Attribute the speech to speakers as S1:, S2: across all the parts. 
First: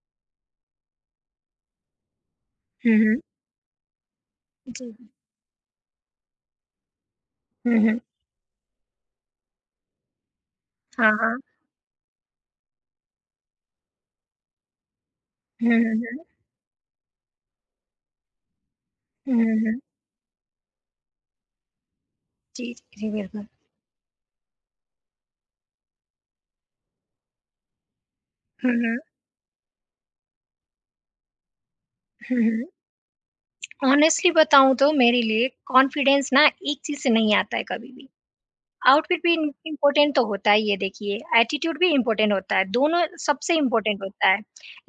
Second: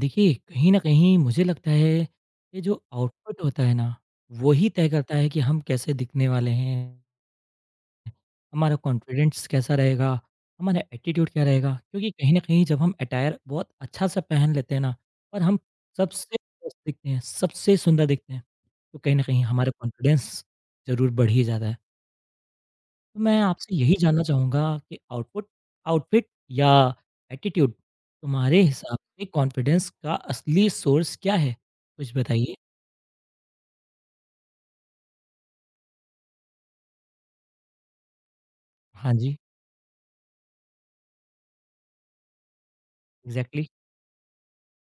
S1: देखिए, कहीं न कहीं मुझे लगता है, ये जो
S2: हुँ, हुँ।
S1: आउटपुट होता है ना, वो ही
S2: जी।
S1: तय करता है कि हम कैसे दिखने वाले हैं,
S2: हुँ, हुँ।
S1: हमारा कॉन्फिडेंस कैसा रहेगा, हमारा
S2: हाँ,
S1: एटीट्यूड
S2: हाँ।
S1: क्या रहेगा। क्योंकि कहीं न कहीं जब हम अटायर बहुत अच्छा-सा पहन लेते हैं ना और हम
S2: हुँ, हुँ,
S1: सबसे
S2: हुँ।
S1: बेस्ट दिखते हैं, सबसे सुंदर दिखते हैं, तो कहीं न
S2: हुँ,
S1: कहीं
S2: हुँ।
S1: हमारा
S2: हुँ।
S1: कॉन्फिडेंस ज़रूर बढ़ ही जाता है।
S2: जी, जी, जी,
S1: तो मैं
S2: बिल्कुल।
S1: आपसे यही जानना चाहूँगा कि आउटपुट आउटफिट या एटीट्यूड, तुम्हारे
S2: हुँ,
S1: हिसाब
S2: हुँ।
S1: से कॉन्फिडेंस का असली सोर्स क्या है? कुछ
S2: हुँ,
S1: बताइए?
S2: हुँ। ऑनेस्टली बताऊँ तो मेरे लिए कॉन्फिडेंस ना एक चीज़ से नहीं आता है कभी भी।
S1: हाँ
S2: आउटफिट भी
S1: जी,
S2: इम इम्पोर्टेंट तो होता ही है देखिए, एटीट्यूड भी इम्पोर्टेंट होता है, दोनों सबसे
S1: एग्ज़ैक्टली।
S2: इम्पोर्टेंट होता है।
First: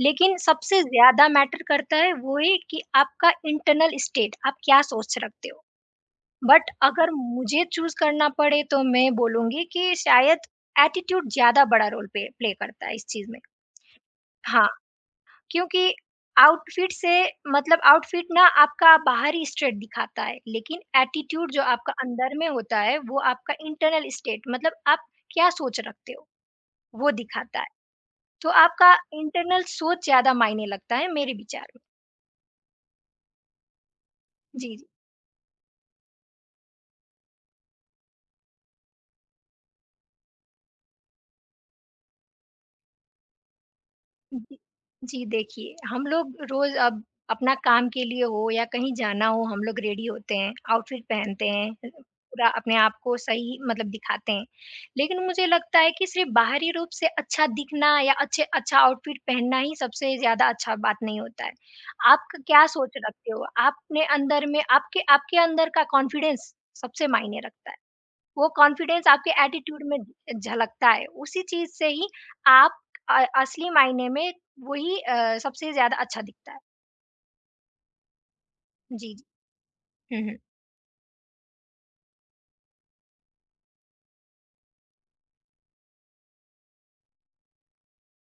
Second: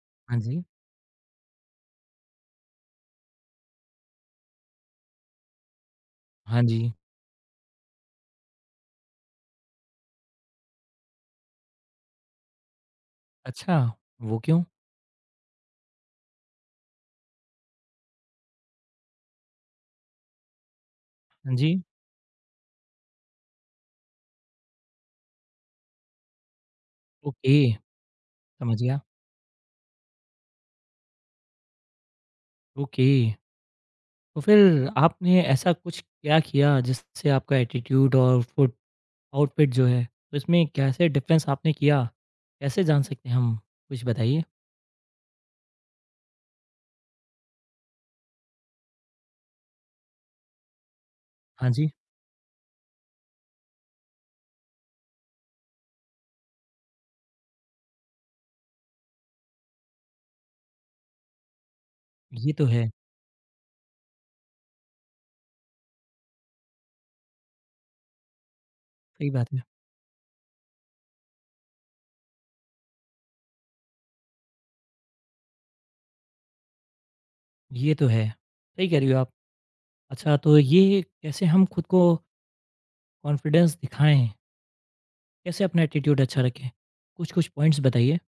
S2: लेकिन
S1: हाँ जी,
S2: सबसे ज़्यादा मैटर करता है वो है कि आपका इंटरनल स्टेट, आप क्या सोच रखते हो?
S1: हाँ
S2: बट
S1: जी।
S2: अगर मुझे चूज़ करना पड़े तो मैं बोलूँगी कि शायद एटीट्यूड ज़्यादा बड़ा रोल पे प्ले करता है इस चीज़ में।
S1: अच्छा, वो क्यों?
S2: हाँ, क्योंकि आउटफिट से मतलब आउटफिट ना आपका बाहरी स्टेट दिखाता है, लेकिन एटीट्यूड
S1: हाँ
S2: जो
S1: जी,
S2: आपका अंदर में होता है, वो आपका इंटरनल स्टेट मतलब आप क्या सोच रखते हो, वो
S1: ओके,
S2: दिखाता है। तो
S1: समझ
S2: आपका
S1: गया।
S2: इंटरनल सोच ज़्यादा मायने लगता है मेरे विचार में।
S1: ओके, तो
S2: जी, जी।
S1: फिर आपने ऐसा कुछ क्या किया जिससे आपका एटीट्यूड और फुट आउटफिट जो है, तो इसमें कैसे डिफ़रेंस आपने किया? कैसे जान सकते हैं हम? कुछ बताइए?
S2: जी, जी देखिए, हम लोग रोज़ अब अपना काम के लिए हो या कहीं जाना हो हम लोग रेडी होते हैं, आउटफिट पहनते
S1: हाँ
S2: हैं,
S1: जी,
S2: पूरा अपने आप को सही मतलब दिखाते हैं। लेकिन मुझे लगता है कि सिर्फ़ बाहरी रूप से अच्छा दिखना या अच्छे अच्छा आउटफिट पहनना ही सबसे ज़्यादा अच्छा बात नहीं होता है। आप क
S1: ये तो
S2: क्या
S1: है,
S2: सोच रखते हो? आपने अंदर में आपके आपके अंदर का कॉन्फिडेंस सबसे मायने रखता है। वो कॉन्फिडेंस
S1: सही
S2: आपके
S1: बात है।
S2: एटीट्यूड में झलकता है उसी चीज से ही आप असली मायने में वही सबसे ज्यादा अच्छा दिखता है।
S1: ये तो है। सही कह रही
S2: जी।
S1: हो आप। अच्छा
S2: जी।
S1: तो ये कैसे हम खुद को कॉन्फिडेंस दिखाएँ? कैसे अपना एटीट्यूड अच्छा रखें? कुछ-कुछ पॉइंट्स बताइए।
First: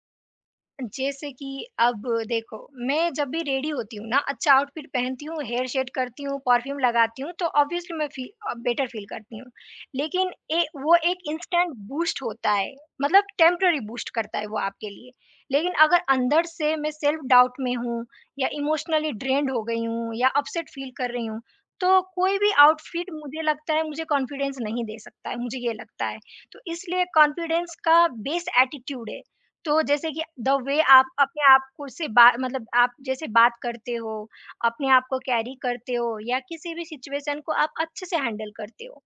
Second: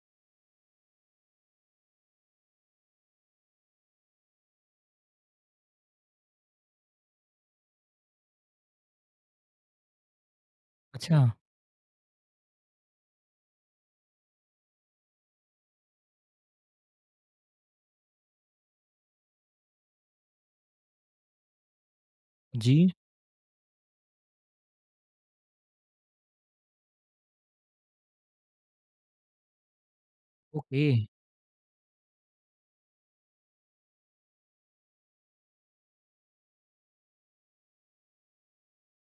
S2: जैसे कि अब देखो, मैं जब भी रेडी होती हूँ ना, अच्छा आउटफिट पहनती हूँ, हेयर सेट करती हूँ, परफ्यूम लगाती हूँ, तो ऑब्वियसली मैं बेटर फ़ील करती हूँ। लेकिन ए वो
S1: अच्छा,
S2: एक इंस्टेंट बूस्ट होता है, मतलब टेम्परेरी बूस्ट करता है वो आपके लिए। लेकिन अगर अंदर से मैं सेल्फ डाउट में हूँ या इमोशनली ड्रेन्ड हो गई हूँ या अपसेट फ़ील कर रही हूँ, तो कोई भी
S1: जी,
S2: आउटफिट मुझे लगता है मुझे कॉन्फिडेंस नहीं दे सकता है, मुझे ये लगता है। तो इसलिए कॉन्फिडेंस का बेस एटीट्यूड है। तो जैसे कि द वे
S1: ओके।
S2: आप अपने आप को से बात मतलब आप जैसे बात करते हो, अपने आप को कैरी करते हो या किसी भी सिचुएशन को आप अच्छे से हैंडल करते हो,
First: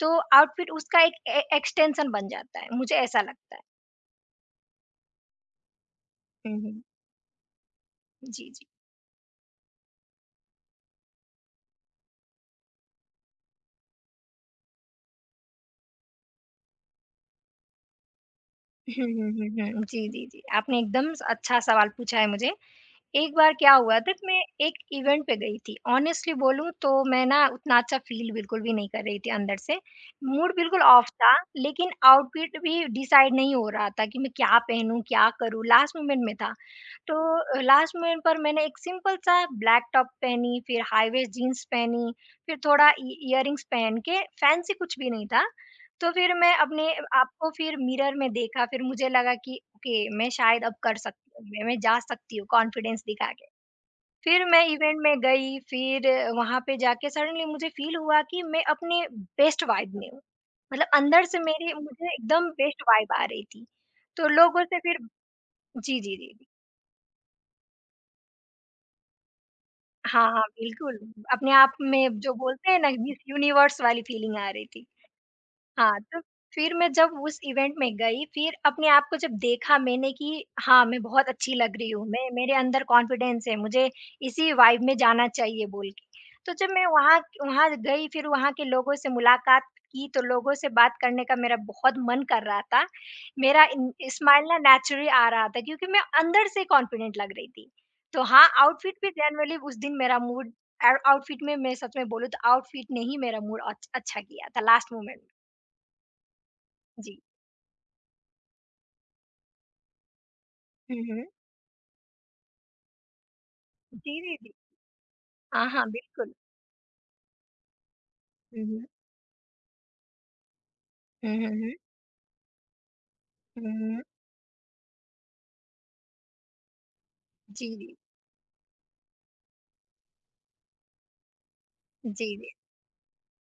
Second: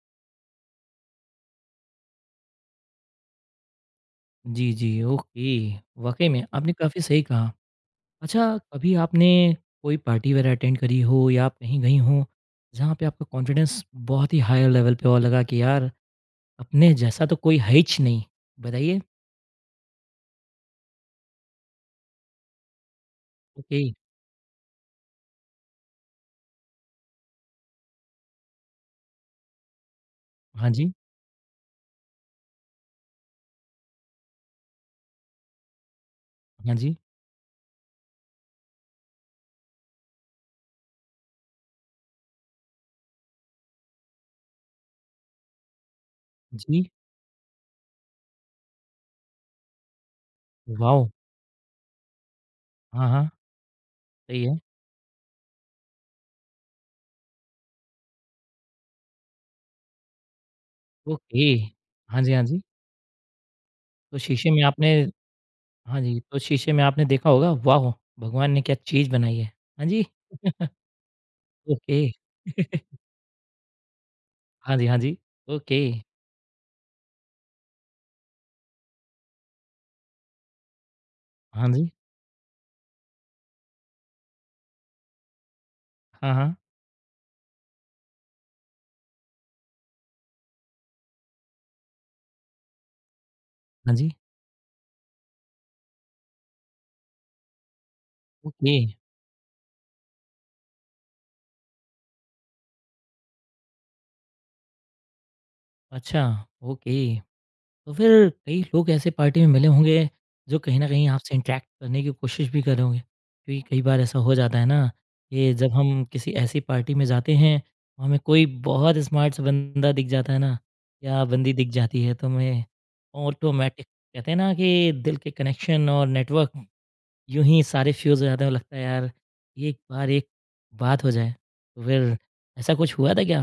S2: तो आउटफिट उसका एक ए एक्सटेंशन बन जाता है, मुझे ऐसा लगता है।
S1: जी, जी, ओके। वाक़ई में
S2: हुँ,
S1: आपने
S2: हुँ।
S1: काफ़ी सही कहा।
S2: जी,
S1: अच्छा
S2: जी।
S1: कभी आपने कोई पार्टी वगैरह अटेंड करी हो या आप कहीं गई हों, जहाँ पे आपका कॉन्फिडेंस बहुत ही हायर लेवल पे और लगा कि यार अपने जैसा तो कोई है हीच नहीं। बताइए।
S2: हुँ, हुँ, हुँ, हुँ। जी, जी, जी। आपने एकदम स अच्छा सवाल पूछा है मुझे। एक बार क्या
S1: ओके।
S2: हुआ था कि मैं एक इवेंट पे गई थी। ऑनेस्टली बोलूँ तो मैं ना उतना अच्छा फ़ील बिल्कुल भी नहीं कर रही थी अंदर से। मूड
S1: हाँ
S2: बिल्कुल
S1: जी,
S2: ऑफ था, लेकिन आउटफिट भी डिसाइड नहीं हो रहा था कि मैं क्या पहनूँ, क्या करूँ? लास्ट मोमेंट में था।
S1: हाँ जी,
S2: तो लास्ट मोमेंट पर मैंने एक सिंपल सा ब्लैक टॉप पहनी, फिर हाई वेस्ट जीन्स पहनी, फिर थोड़ा इ इयररिंग्स पहन के फैंसी कुछ भी नहीं था। तो फिर मैं अपने
S1: जी।
S2: आप को फिर मिरर में देखा, फिर मुझे लगा कि ओके, मैं शायद अब कर
S1: वॉव!
S2: सकती हूँ, मैं जा सकती हूँ कॉन्फिडेंस
S1: हाँ, हाँ।
S2: दिखा के।
S1: सही
S2: फिर
S1: है।
S2: मैं इवेंट में गई, फिर वहाँ पे जाके सडनली मुझे फ़ील हुआ कि मैं अपने बेस्ट वाइब में हूँ। मतलब अंदर से
S1: ओके।
S2: मेरी मुझे
S1: हाँ जी, हाँ
S2: एकदम
S1: जी।
S2: बेस्ट वाइब आ रही थी।
S1: तो
S2: तो
S1: शीशे में
S2: लोगों से
S1: आपने
S2: फिर। जी,
S1: हाँ
S2: जी,
S1: जी, तो
S2: जी।
S1: शीशे में आपने देखा होगा वाह! भगवान ने क्या चीज़ बनाई है। हाँ जी,
S2: हाँ, हाँ, बिल्कुल। अपने आप
S1: ओके।
S2: में जो बोलते हैं ना मिस यूनिवर्स वाली फीलिंग आ रही
S1: हाँ जी,
S2: थी।
S1: हाँ जी, ओके।
S2: हाँ, तो फिर मैं जब उस इवेंट में गई, फिर अपने आप को जब देखा मैंने कि हाँ, मैं बहुत अच्छी
S1: हाँ
S2: लग रही
S1: जी,
S2: हूँ, मैं मेरे अंदर कॉन्फिडेंस है, मुझे इसी वाइब में जाना चाहिए बोल के।
S1: हाँ,
S2: तो
S1: हाँ।
S2: जब मैं वहाँ वहाँ गई, फिर वहाँ के लोगों से मुलाकात की, तो लोगों से बात करने का मेरा बहुत मन कर रहा था। मेरा इन
S1: हाँ जी,
S2: स्माइल ना नेचुरली आ रहा था क्योंकि मैं अंदर से कॉन्फिडेंट लग रही थी। तो हाँ,
S1: ओके।
S2: आउटफिट भी जनरली उस दिन मेरा मूड और आउटफिट में मैं सच में बोलूँ तो आउटफिट ने ही मेरा मूड अच अच्छा किया था लास्ट मोमेंट में।
S1: अच्छा, ओके।
S2: जी।
S1: तो फिर कई लोग ऐसे पार्टी में मिले होंगे जो कहीं न
S2: हुँ,
S1: कहीं
S2: हुँ।
S1: आपसे इंटरैक्ट करने की कोशिश भी कर रहे होंगे। क्योंकि कई बार ऐसा
S2: जी,
S1: हो
S2: जी, जी।
S1: जाता है ना कि
S2: हाँ,
S1: जब
S2: हाँ,
S1: हम किसी
S2: बिल्कुल।
S1: ऐसी पार्टी में जाते हैं, और हमें कोई
S2: हुँ, हुँ।
S1: बहुत स्मार्ट सा बंदा दिख जाता है ना या
S2: हुँ, हुँ,
S1: बंदी दिख
S2: हुँ।
S1: जाती है तो हमें
S2: हुँ,
S1: ऑटोमेटिक
S2: हुँ।
S1: कहते हैं ना कि दिल के कनेक्शन और नेटवर्क यूँ ही
S2: जी,
S1: सारे
S2: जी।
S1: फ्यूज़ हो जाते हैं। लगता है यार एक बार एक बात हो जाए। तो फिर
S2: जी, जी।
S1: ऐसा कुछ हुआ था क्या?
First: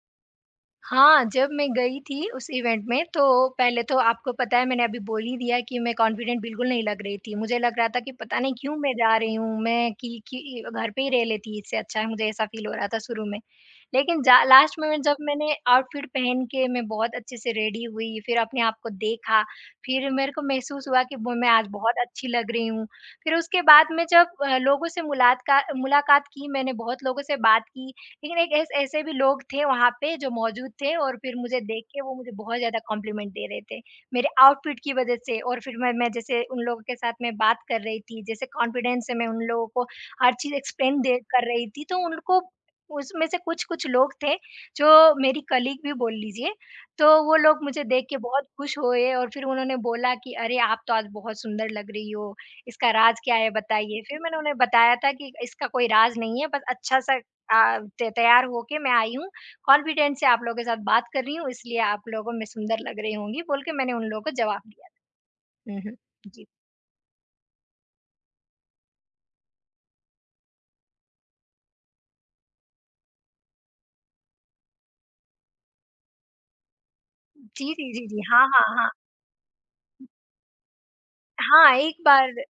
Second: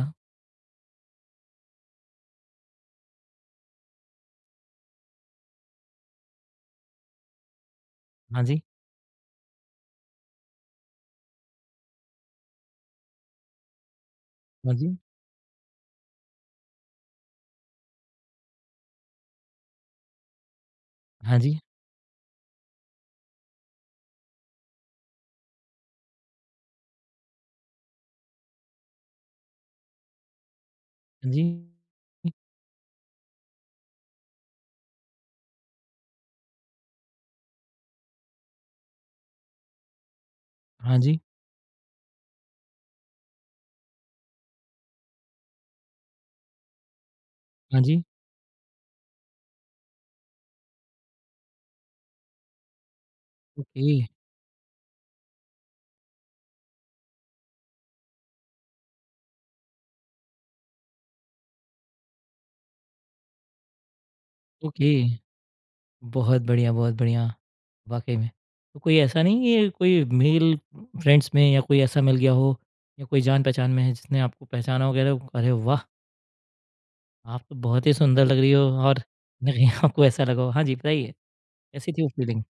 S2: हाँ, जब मैं गई थी उस इवेंट में तो पहले तो आपको पता है मैंने अभी बोल ही दिया कि मैं कॉन्फिडेंट बिल्कुल नहीं लग रही थी। मुझे लग रहा था कि पता
S1: हाँ
S2: नहीं
S1: जी,
S2: क्यों मैं जा रही हूँ, मैं कि घर पे ही रह लेती इससे अच्छा है मुझे ऐसा फ़ील हो रहा था शुरू में। लेकिन जा
S1: हाँ
S2: लास्ट में
S1: जी,
S2: मैं- जब मैंने आउटफिट पहन के मैं बहुत अच्छे से रेडी हुई, फिर अपने आप को देखा, फिर मेरे को महसूस हुआ कि ब
S1: हाँ
S2: मैं
S1: जी,
S2: आज बहुत अच्छी लग रही हूँ। फिर उसके बाद में जब लोगों से मुलातका मुलाकात की, मैंने बहुत लोगों से बात की। लेकिन एक ऐस ऐसे भी लोग थे वहाँ पे जो मौजूद थे और
S1: हाँ
S2: फिर
S1: जी।
S2: मुझे देख के वो मुझे बहुत ज़्यादा कॉम्प्लीमेंट दे रहे थे, मेरे आउटफिट की वज़ह से, और फिर मैं जैसे उन लोगों के साथ मैं बात कर रही थी, जैसे कॉन्फिडेंस से मैं उन लोगों को हर चीज़
S1: हाँ
S2: एक्सप्लेन दे
S1: जी,
S2: कर रही थी, तो उनको उसमें से कुछ-कुछ लोग थे जो मेरी कलीग भी बोल लीजिए, तो वो लोग
S1: हाँ
S2: मुझे
S1: जी।
S2: देख के बहुत खुश हुए और फिर उन्होंने बोला कि, "अरे! आप तो आज बहुत सुंदर लग रही हो, इसका राज क्या है
S1: ओके,
S2: बताइए?" फिर मैंने उन्हें बताया था कि इसका कोई राज नहीं है, बस अच्छा-सा तैयार होके मैं आई हूँ, कॉन्फिडेंट से आप लोगों के साथ बात कर रही हूँ इसलिए आप लोगों में सुंदर लग रही होंगी बोल के मैंने उन लोगों को जवाब
S1: ओके।
S2: दिया। हम्म।
S1: बहुत
S2: जी,
S1: बढ़िया, बहुत बढ़िया। वाक़ई में। तो कोई ऐसा नहीं है कोई मेल फ्रेंड्स में या कोई ऐसा मिल गया हो या कोई जान-पहचान में है जिसने आपको पहचाना हो वगैरह? अरे वाह! आप तो
S2: जी,
S1: बहुत
S2: जी,
S1: ही
S2: जी, जी।
S1: सुंदर लग
S2: हाँ,
S1: रही हो
S2: हाँ, हाँ।
S1: और कहीं न कहीं आपको ऐसा लगा हो। हाँ जी, बताइए
S2: हाँ,
S1: कैसी
S2: एक
S1: थी वो
S2: बार
S1: फीलिंग?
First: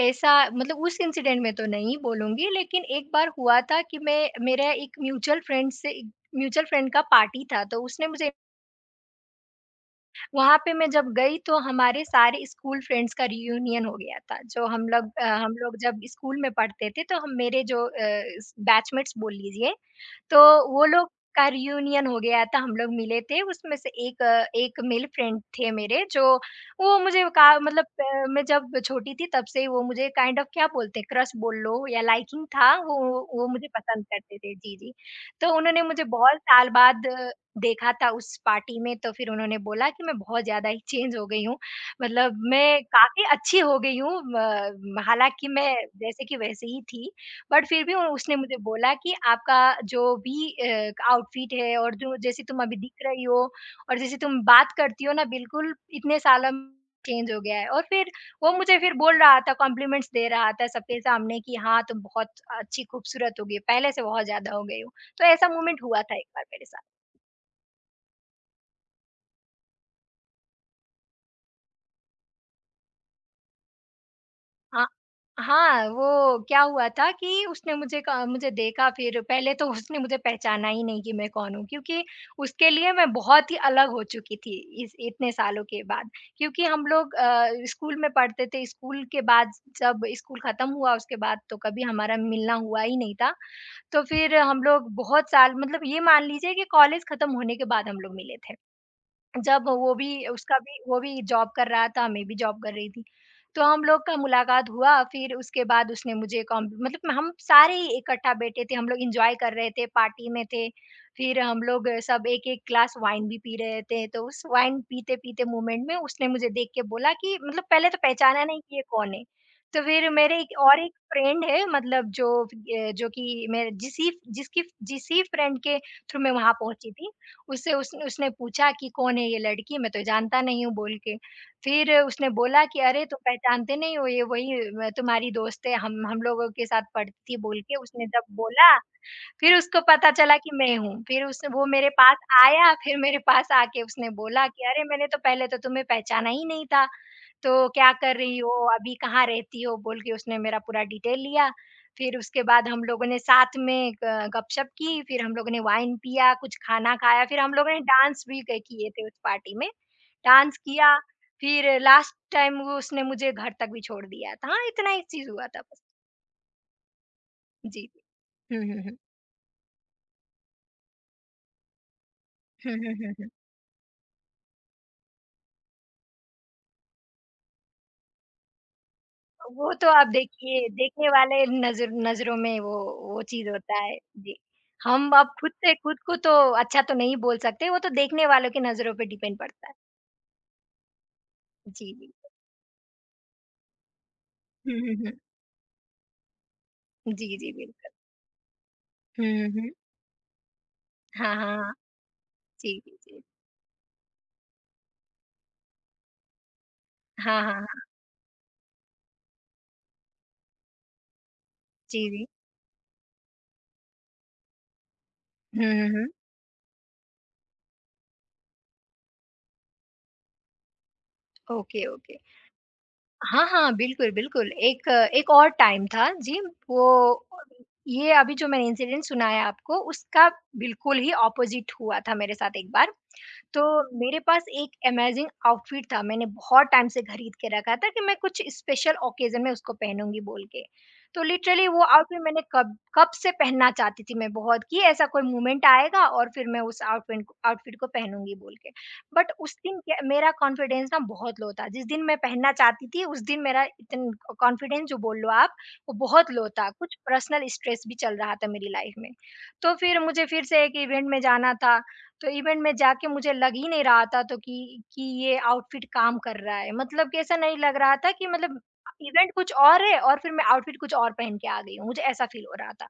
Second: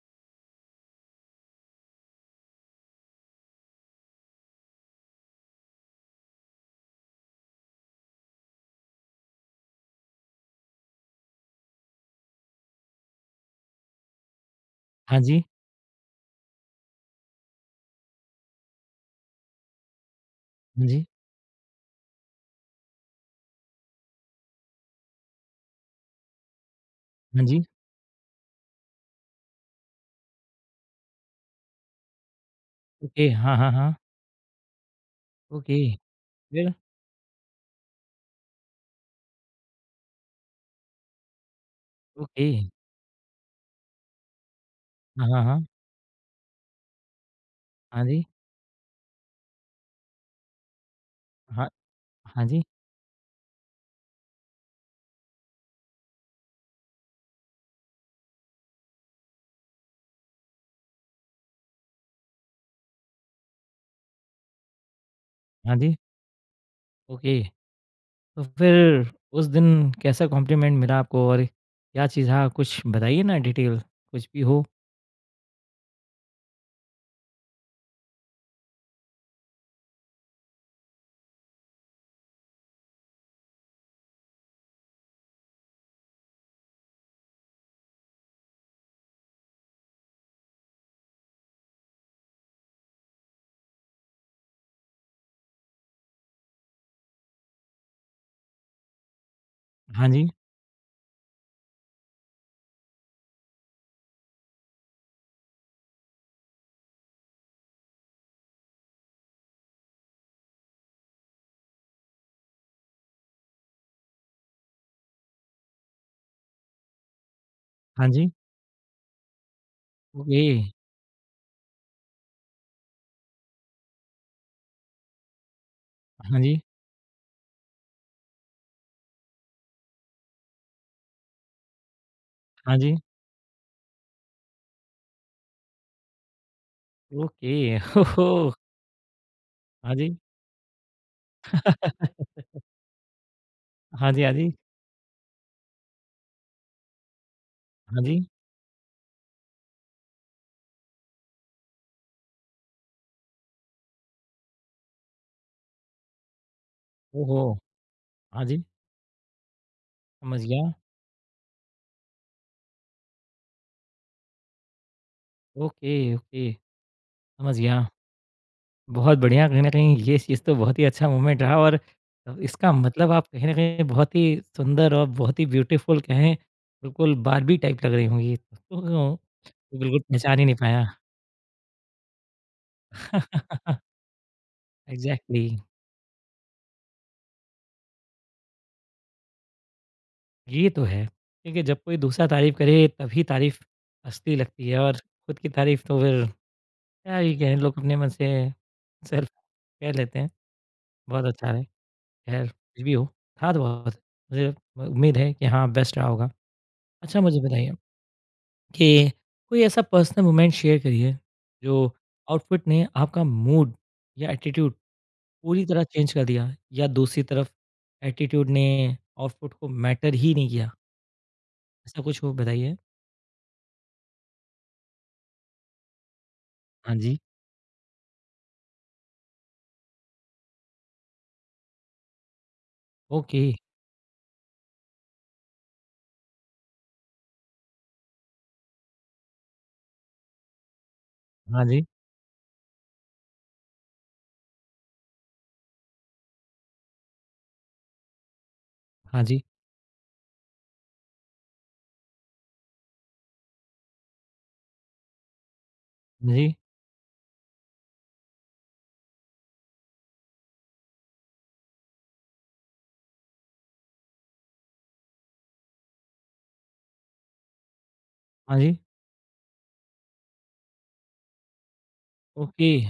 S2: ऐसा मतलब उस इंसिडेंट में तो नहीं बोलूंगी लेकिन एक बार हुआ था कि मैं मेरा एक म्यूचुअल फ्रेंड से म्यूचुअल फ्रेंड का पार्टी था तो उसने मुझे वहाँ पे मैं जब गई तो हमारे सारे स्कूल फ्रेंड्स का रियूनियन हो गया था। जो हम लोग
S1: हाँ
S2: अ,
S1: जी,
S2: हम लोग जब स्कूल में पढ़ते थे तो हम मेरे जो अ, स बैचमेट्स बोल लीजिए, तो वो
S1: हाँ जी,
S2: लोग का रियूनियन हो गया था, हम लोग मिले थे। उसमें से एक एक मेल फ्रेंड थे मेरे जो वो मुझे
S1: हाँ
S2: का
S1: जी।
S2: मतलब अ, मैं जब छोटी थी तब से ही वो मुझे काइंड ऑफ क्या बोलते हैं क्रश बोल लो या लाइकिंग था वो
S1: ओके,
S2: वो
S1: हाँ,
S2: मुझे
S1: हाँ, हाँ।
S2: पसंद करते थे। जी, जी। तो
S1: ओके,
S2: उन्होंने मुझे बहुत साल
S1: फिर?
S2: बाद देखा था उस पार्टी में तो फिर उन्होंने बोला कि मैं बहुत ज़्यादा ही चेंज हो गई हूँ। मतलब
S1: ओके।
S2: मैं काफ़ी अच्छी हो गई हूँ। म
S1: हाँ, हाँ,
S2: हालाँकि
S1: हाँ।
S2: मैं जैसे की वैसे ही थी, बट फिर भी उ
S1: हाँ जी,
S2: उसने मुझे बोला कि आपका जो भी आउटफिट
S1: हाँ,
S2: है और जो जैसे
S1: हाँ
S2: तुम
S1: जी,
S2: अभी दिख रही हो और जैसे तुम बात करती हो ना बिल्कुल इतने सालों में चेंज हो गया है। और फिर वो मुझे फिर बोल रहा था, कॉम्प्लीमेंट्स दे रहा था सबके सामने कि हाँ, तुम बहुत अच्छी खूबसूरत हो गई हो, पहले से बहुत ज़्यादा हो गई हो। तो ऐसा
S1: हाँ
S2: मोमेंट
S1: जी।
S2: हुआ था एक बार मेरे साथ।
S1: ओके। तो फिर उस दिन कैसा कॉम्प्लीमेंट मिला आपको और क्या चीज़ हाँ, कुछ बताइए ना डिटेल कुछ भी हो?
S2: हाँ, हाँ, वो क्या हुआ था कि उसने मुझे देखा फिर पहले तो उसने मुझे पहचाना ही नहीं कि मैं कौन हूँ क्योंकि उसके लिए मैं बहुत ही अलग हो चुकी थी इस इतने सालों के बाद। क्योंकि हम लोग स्कूल में पढ़ते थे, स्कूल के बाद जब स्कूल खत्म हुआ उसके बाद तो कभी हमारा मिलना हुआ ही नहीं था। तो फिर हम लोग बहुत साल मतलब ये मान लीजिए कि कॉलेज खत्म होने के बाद हम लोग मिले थे। जब
S1: हाँ जी,
S2: वो भी जॉब कर रहा था, मैं भी जॉब कर रही थी। तो हम लोग का मुलाकात हुआ, फिर उसके बाद उसने मुझे कॉम मतलब हम सारे ही इकट्ठा बैठे थे, हम लोग एन्जॉय कर रहे थे, पार्टी में थे। फिर हम लोग सब एक-एक ग्लास वाइन भी पी रहे थे, तो उस वाइन पीते-पीते मोमेंट में उसने मुझे देख के बोला कि मतलब पहले तो
S1: हाँ जी।
S2: पहचाना नहीं कि ये कौन है। तो फिर मेरे
S1: ओके।
S2: एक और एक फ्रेंड है मतलब जो कि मेरे जिसी फ्रेंड के थ्रू मैं
S1: हाँ
S2: वहाँ
S1: जी,
S2: पहुँची थी। उससे उसने उसने पूछा कि कौन है ये लड़की? मैं तो जानता नहीं हूँ बोल के। फिर उसने बोला
S1: हाँ
S2: कि
S1: जी।
S2: अरे तुम पहचानते नहीं हो ये वही तुम्हारी दोस्त है, हम लोगों के साथ पढ़ती थी
S1: ओके।
S2: बोल के उसने
S1: ओहो!
S2: जब बोला, फिर उसको
S1: हाँ
S2: पता
S1: जी।
S2: चला कि मैं हूँ। फिर उस वो मेरे पास आया, फिर मेरे पास आके उसने
S1: हाँ जी, हाँ
S2: बोला
S1: जी।
S2: कि अरे मैंने तो पहले तो तुम्हें पहचाना ही नहीं था। तो क्या
S1: हाँ जी।
S2: कर रही हो? अभी कहाँ रहती हो? बोल के उसने मेरा पूरा डिटेल लिया। फिर उसके बाद हम लोगों ने साथ में ग गपशप की, फिर हम लोगों ने वाइन पिया, कुछ खाना खाया, फिर हम
S1: ओहो!
S2: लोगों ने डांस भी
S1: हाँ
S2: क
S1: जी,
S2: किए थे उस पार्टी में।
S1: समझ
S2: डांस
S1: गया।
S2: किया, फिर लास्ट टाइम वो उसने मुझे घर तक भी छोड़ दिया था। हाँ, इतना ही चीज़ हुआ था बस।
S1: ओके, ओके, समझ
S2: जी।
S1: गया।
S2: हुँ, हुँ, हुँ।
S1: बहुत बढ़िया कहीं न कहीं ये चीज़ तो बहुत ही अच्छा मोमेंट रहा और इसका
S2: हुँ, हुँ,
S1: मतलब
S2: हुँ,
S1: आप
S2: हुँ।
S1: कहीं न कहीं बहुत ही सुंदर और बहुत ही ब्यूटीफुल कहें बिल्कुल बार्बी टाइप लग रही होंगी। तो, तो
S2: वो तो
S1: बिल्कुल
S2: आप
S1: पहचान ही नहीं
S2: देखिए,
S1: पाया।
S2: देखने वाले नज़रों में वो चीज़
S1: एग्जैक्टली
S2: होता है। जी। हम अब खुद
S1: exactly.
S2: से खुद को तो अच्छा तो नहीं बोल सकते, वो तो देखने वालों की नज़रों पे डिपेंड पड़ता है।
S1: ये तो है, क्योंकि जब
S2: जी,
S1: कोई दूसरा
S2: बिल्कुल।
S1: तारीफ करे तभी तारीफ असली लगती है
S2: हुँ,
S1: और
S2: हुँ, हुँ।
S1: खुद की तारीफ तो फिर क्या ही
S2: जी, जी,
S1: कहें, लोग
S2: बिल्कुल।
S1: अपने मन से
S2: हुँ,
S1: सेल्फ
S2: हुँ, हुँ।
S1: कह लेते हैं। बहुत
S2: हाँ,
S1: अच्छा
S2: हाँ,
S1: है।
S2: हाँ।
S1: खैर
S2: जी,
S1: कुछ भी
S2: जी,
S1: हो,
S2: जी।
S1: था तो बहुत, मुझे उम्मीद है कि हाँ बेस्ट रहा होगा। अच्छा मुझे
S2: हाँ, हाँ, हाँ।
S1: बताइए कि कोई ऐसा पर्सनल मोमेंट शेयर करिए जो
S2: जी, जी।
S1: आउटफिट ने आपका मूड या एटीट्यूड
S2: हुँ,
S1: पूरी तरह
S2: हुँ, हुँ।
S1: चेंज कर दिया, या दूसरी तरफ एटीट्यूड ने आउटफिट को मैटर ही नहीं किया,
S2: ओके,
S1: ऐसा
S2: ओके।
S1: कुछ हो बताइए?
S2: हाँ, हाँ, बिल्कुल, बिल्कुल। एक एक और टाइम था जी,
S1: हाँ जी।
S2: वो ये अभी जो मैंने इंसिडेंट सुनाया आपको, उसका बिल्कुल ही ऑपोज़िट हुआ था मेरे साथ एक बार।
S1: ओके।
S2: तो मेरे पास एक अमेजिंग आउटफिट था, मैंने बहुत टाइम से खरीद के रखा था कि मैं कुछ स्पेशल ओकेज़न में उसको पहनूँगी बोल के। तो
S1: हाँ
S2: लिटरली वो
S1: जी,
S2: आउटफिट मैंने कब कब से पहनना चाहती थी मैं बहुत कि ऐसा कोई मोमेंट आएगा और फिर मैं उस आउटफिन आउटफिट को पहनूँगी बोल के।
S1: हाँ
S2: बट
S1: जी,
S2: उस दिन क्या मेरा कॉन्फिडेंस ना बहुत लो था, जिस दिन मैं पहनना चाहती थी उस दिन मेरा इतन कॉन्फिडेंस जो बोल लो आप, वो बहुत
S1: हाँ
S2: लो
S1: जी,
S2: था, कुछ पर्सनल स्ट्रेस भी चल रहा था मेरी लाइफ़ में। तो फिर मुझे फिर से एक इवेंट में जाना था, तो इवेंट में जाके मुझे लग ही नहीं रहा था तो कि ये आउटफिट काम कर रहा है। मतलब कि ऐसा नहीं लग रहा था कि
S1: हाँ
S2: मतलब
S1: जी,
S2: इवेंट कुछ और है और फिर मैं आउटफिट कुछ और पहन के आ गई हूँ। मुझे ऐसा फील हो
S1: ओके।
S2: रहा था।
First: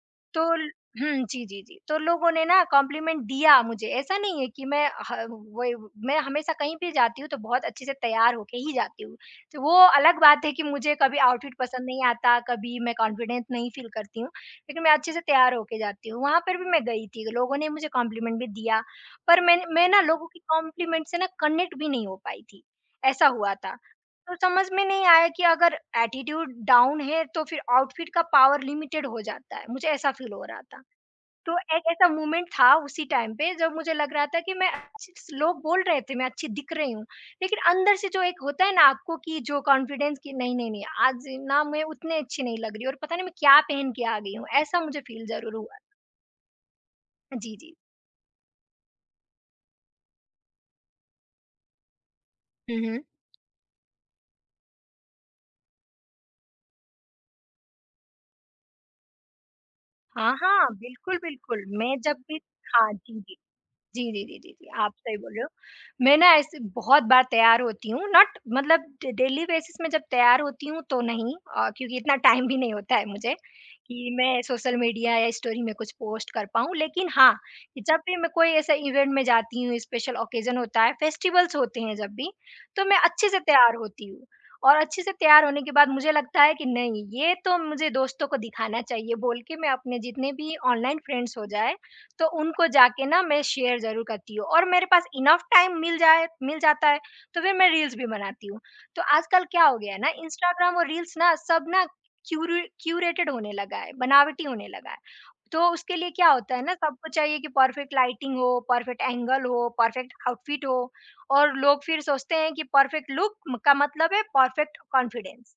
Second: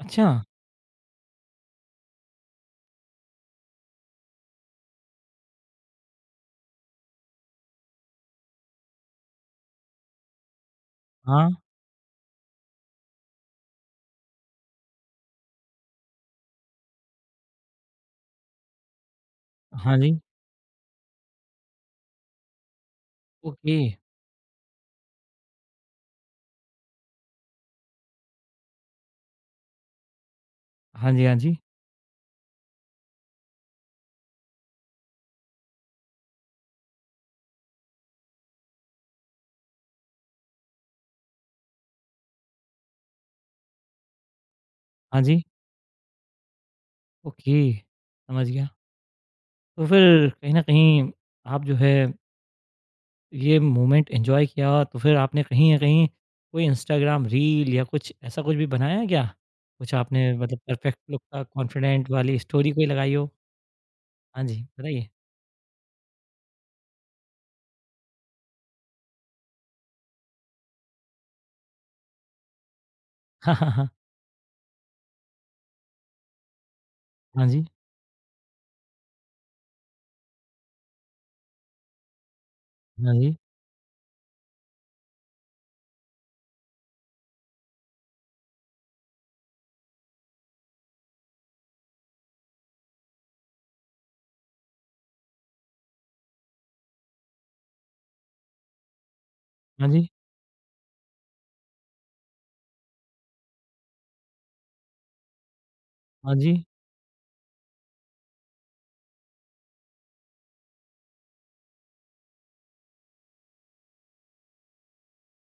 S1: अच्छा,
S2: तो ल हुँ, जी, जी, जी। तो लोगों ने ना कॉम्प्लीमेंट दिया मुझे, ऐसा नहीं है कि मैं ह वही मैं हमेशा कहीं भी जाती हूँ तो बहुत अच्छे से तैयार होके ही जाती हूँ। तो वो अलग बात है कि मुझे कभी
S1: हाँ,
S2: आउटफिट पसंद नहीं आता, कभी मैं कॉन्फिडेंस नहीं फ़ील करती हूँ, लेकिन मैं अच्छे से तैयार होके जाती हूँ। वहाँ पर भी मैं गई थी, लोगों ने मुझे कॉम्प्लीमेंट भी दिया, पर मैं
S1: हाँ
S2: ना
S1: जी,
S2: लोगों की कॉम्प्लीमेंट से ना कनेक्ट भी नहीं हो पाई थी, ऐसा हुआ था।
S1: ओके।
S2: तो समझ में नहीं आया कि अगर एटीट्यूड डाउन है तो फिर आउटफिट का पावर लिमिटेड हो जाता है मुझे ऐसा फील हो रहा था।
S1: हाँ जी, हाँ
S2: तो
S1: जी,
S2: एक ऐसा मोमेंट था उसी टाइम पे जब मुझे लग रहा था कि लोग बोल रहे थे मैं अच्छी दिख रही हूँ लेकिन अंदर से जो एक होता है ना आपको कि जो कॉन्फिडेंस कि नहीं नहीं नहीं आज ना मैं उतने अच्छी नहीं लग रही और पता नहीं मैं क्या पहन के आ गई हूँ ऐसा मुझे
S1: हाँ
S2: फील
S1: जी,
S2: जरूर हुआ। जी
S1: ओके,
S2: जी।
S1: समझ गया। तो फिर कहीं न कहीं आप जो है
S2: हम्म।
S1: ये मोमेंट एन्जॉय किया, तो फिर आपने कहीं न कहीं कोई इंस्टाग्राम रील या कुछ ऐसा कुछ भी बनाया है क्या? कुछ आपने
S2: हाँ
S1: मतलब
S2: हाँ,
S1: परफेक्ट
S2: बिल्कुल
S1: लुक का
S2: बिल्कुल। मैं
S1: कॉन्फिडेंट
S2: जब
S1: वाली
S2: भी
S1: स्टोरी कोई
S2: हाँ
S1: लगाई
S2: जी
S1: हो?
S2: जी। जी, जी, जी,
S1: हाँ
S2: जी,
S1: जी,
S2: जी, आप
S1: बताइए।
S2: सही बोल रहे हो। मैं ना ऐसे बहुत बार तैयार होती हूँ नॉट मतलब डे डेली बेसिस में जब तैयार होती हूँ तो नहीं क्योंकि इतना टाइम भी नहीं होता है मुझे
S1: हाँ, हाँ, हाँ।
S2: कि मैं सोशल मीडिया या स्टोरी में कुछ पोस्ट कर पाऊँ। लेकिन हाँ,
S1: हाँ जी,
S2: कि जब भी मैं कोई ऐसा इवेंट में जाती हूँ, स्पेशल ऑकेज़न होता है, फेस्टिवल्स होते हैं जब भी, तो मैं
S1: हाँ
S2: अच्छे
S1: जी,
S2: से तैयार होती हूँ। और अच्छे से तैयार होने के बाद मुझे लगता है कि नहीं, ये तो मुझे दोस्तों को दिखाना चाहिए बोल के मैं अपने जितने भी ऑनलाइन फ्रेंड्स हो जाए तो उनको जाके ना मैं शेयर ज़रूर करती हूँ और मेरे पास इनफ टाइम मिल जाता है तो फिर मैं रील्स भी बनाती हूँ। तो आजकल क्या हो
S1: हाँ
S2: गया है
S1: जी,
S2: ना इंस्टाग्राम और रील्स ना सब ना क्यूरेटेड होने लगा है, बनावटी होने लगा है। तो उसके लिए क्या
S1: हाँ जी, हाँ
S2: होता है
S1: जी,
S2: ना सबको चाहिए कि परफेक्ट लाइटिंग हो, परफेक्ट एंगल हो, परफेक्ट आउटफिट हो और लोग फिर सोचते हैं कि परफेक्ट लुक का मतलब है परफेक्ट कॉन्फिडेंस।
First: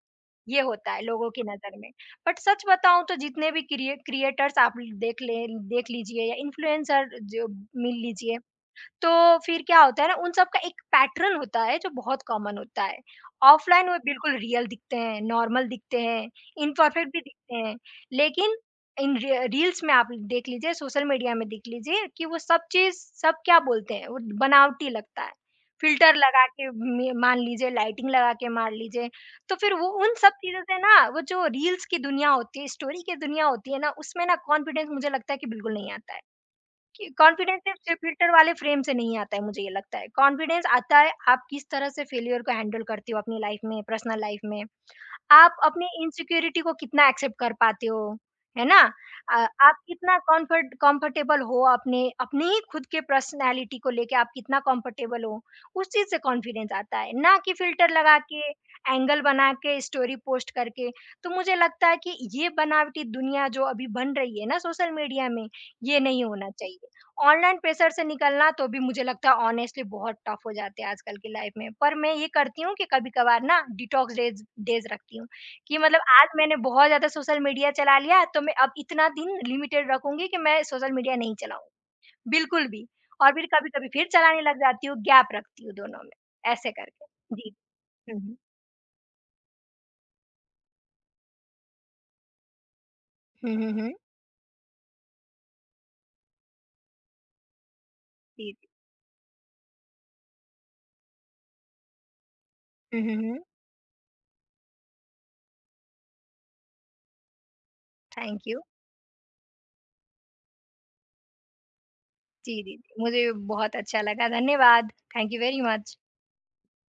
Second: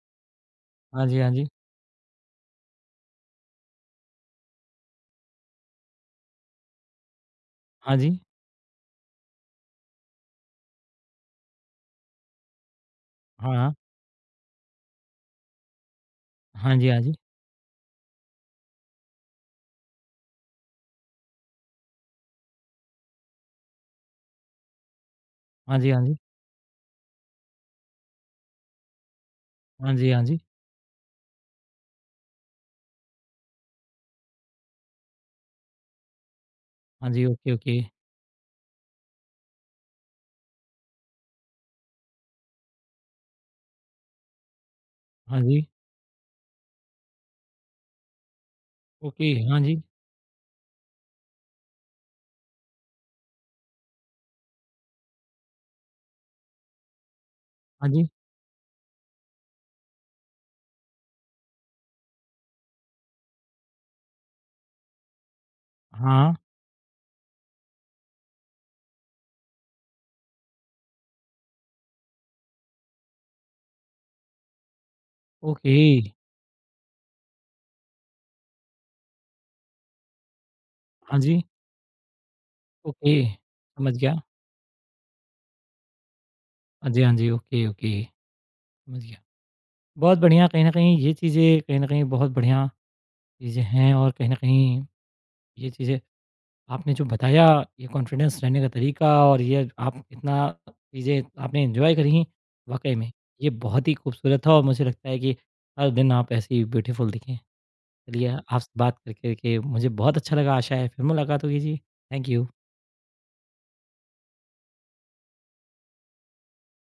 S2: ये होता है
S1: हाँ जी,
S2: लोगों
S1: हाँ
S2: की
S1: जी।
S2: नज़र में। बट सच बताऊँ तो जितने भी क्रिएटर्स आप देख लीजिए या इन्फ्लुएंसर जो मिल
S1: हाँ जी।
S2: लीजिए तो फिर क्या होता है ना उन सब का एक पैटर्न होता है जो बहुत कॉमन होता है।
S1: हाँ, हाँ।
S2: ऑफलाइन वो बिल्कुल रियल दिखते हैं, नॉर्मल दिखते हैं,
S1: हाँ जी, हाँ
S2: इम्परफेक्ट
S1: जी।
S2: भी दिखते हैं। लेकिन इन री रील्स में आप देख लीजिए, सोशल मीडिया में देख लीजिए कि वो सब चीज़ सब क्या बोलते हैं, वो बनावटी लगता है।
S1: हाँ जी, हाँ
S2: फ़िल्टर
S1: जी।
S2: लगा के मे मान लीजिए, लाइटिंग लगा के मार लीजिए। तो फिर वो
S1: हाँ जी,
S2: उन
S1: हाँ
S2: सब
S1: जी।
S2: चीज़ों से ना वो जो रील्स की दुनिया होती है, स्टोरी की दुनिया होती है ना, उसमें ना कॉन्फिडेंस मुझे लगता है कि बिल्कुल नहीं आता है।
S1: हाँ जी, ओके,
S2: कॉन्फिडेंस
S1: ओके।
S2: सिर्फ फिल्टर वाले फ्रेम से नहीं आता है, मुझे ये लगता है कॉन्फिडेंस आता है आप किस तरह से फेलियर को हैंडल करते हो अपनी लाइफ में, पर्सनल लाइफ में।
S1: हाँ
S2: आप
S1: जी,
S2: अपनी इनसिक्योरिटी को कितना एक्सेप्ट कर पाते हो, है ना।
S1: ओके। हाँ जी,
S2: आप कितना कंफर्टेबल हो अपने अपने ही खुद के पर्सनालिटी को लेके, आप कितना कंफर्टेबल हो उस चीज से, कॉन्फिडेंस आता है ना कि
S1: हाँ
S2: फिल्टर
S1: जी।
S2: लगा के एंगल बना के स्टोरी पोस्ट करके। तो मुझे लगता है कि ये बनावटी दुनिया जो अभी बन रही है ना सोशल मीडिया में, ये नहीं
S1: हाँ,
S2: होना चाहिए। ऑनलाइन प्रेशर से निकलना तो भी मुझे लगता है ऑनेस्टली बहुत टफ हो जाते हैं आजकल की लाइफ में। पर मैं ये करती हूँ कि कभी-कभार ना डिटॉक्स डेज़ डेज़ रखती हूँ,
S1: ओके।
S2: कि मतलब आज मैंने बहुत ज़्यादा सोशल मीडिया चला लिया तो मैं अब इतना दिन लिमिटेड रखूँगी कि मैं सोशल मीडिया
S1: हाँ
S2: नहीं
S1: जी,
S2: चलाऊँ, बिल्कुल भी।
S1: ओके।
S2: और फिर कभी-कभी
S1: समझ
S2: फिर
S1: गया।
S2: चलाने लग जाती हूँ, गैप रखती हूँ दोनों में, ऐसे
S1: हाँ जी, हाँ जी।
S2: करके। जी।
S1: Okay, okay.
S2: हुँ, हुँ।
S1: समझ गया। बहुत बढ़िया, कहीं न कहीं ये चीज़ें कहीं न कहीं बहुत बढ़िया
S2: हुँ,
S1: चीज़ें
S2: हुँ, हुँ।
S1: हैं और कहीं न कहीं ये चीज़ें आपने जो बताया, ये कॉन्फिडेंस
S2: जी,
S1: रहने
S2: जी।
S1: का तरीका और ये आप इतना चीज़ें आपने एन्जॉय करी, वाक़ई
S2: हुँ,
S1: में
S2: हुँ, हुँ।
S1: ये बहुत ही खूबसूरत था और मुझे लगता है कि हर दिन आप ऐसी ब्यूटीफुल दिखें। चलिए,
S2: थैंक यू।
S1: आपसे बात करके के मुझे बहुत अच्छा लगा, आशा है फिर मुलाकात होगी जी। Thank you.
S2: जी, जी, जी। मुझे भी बहुत अच्छा लगा, धन्यवाद। Thank you very much.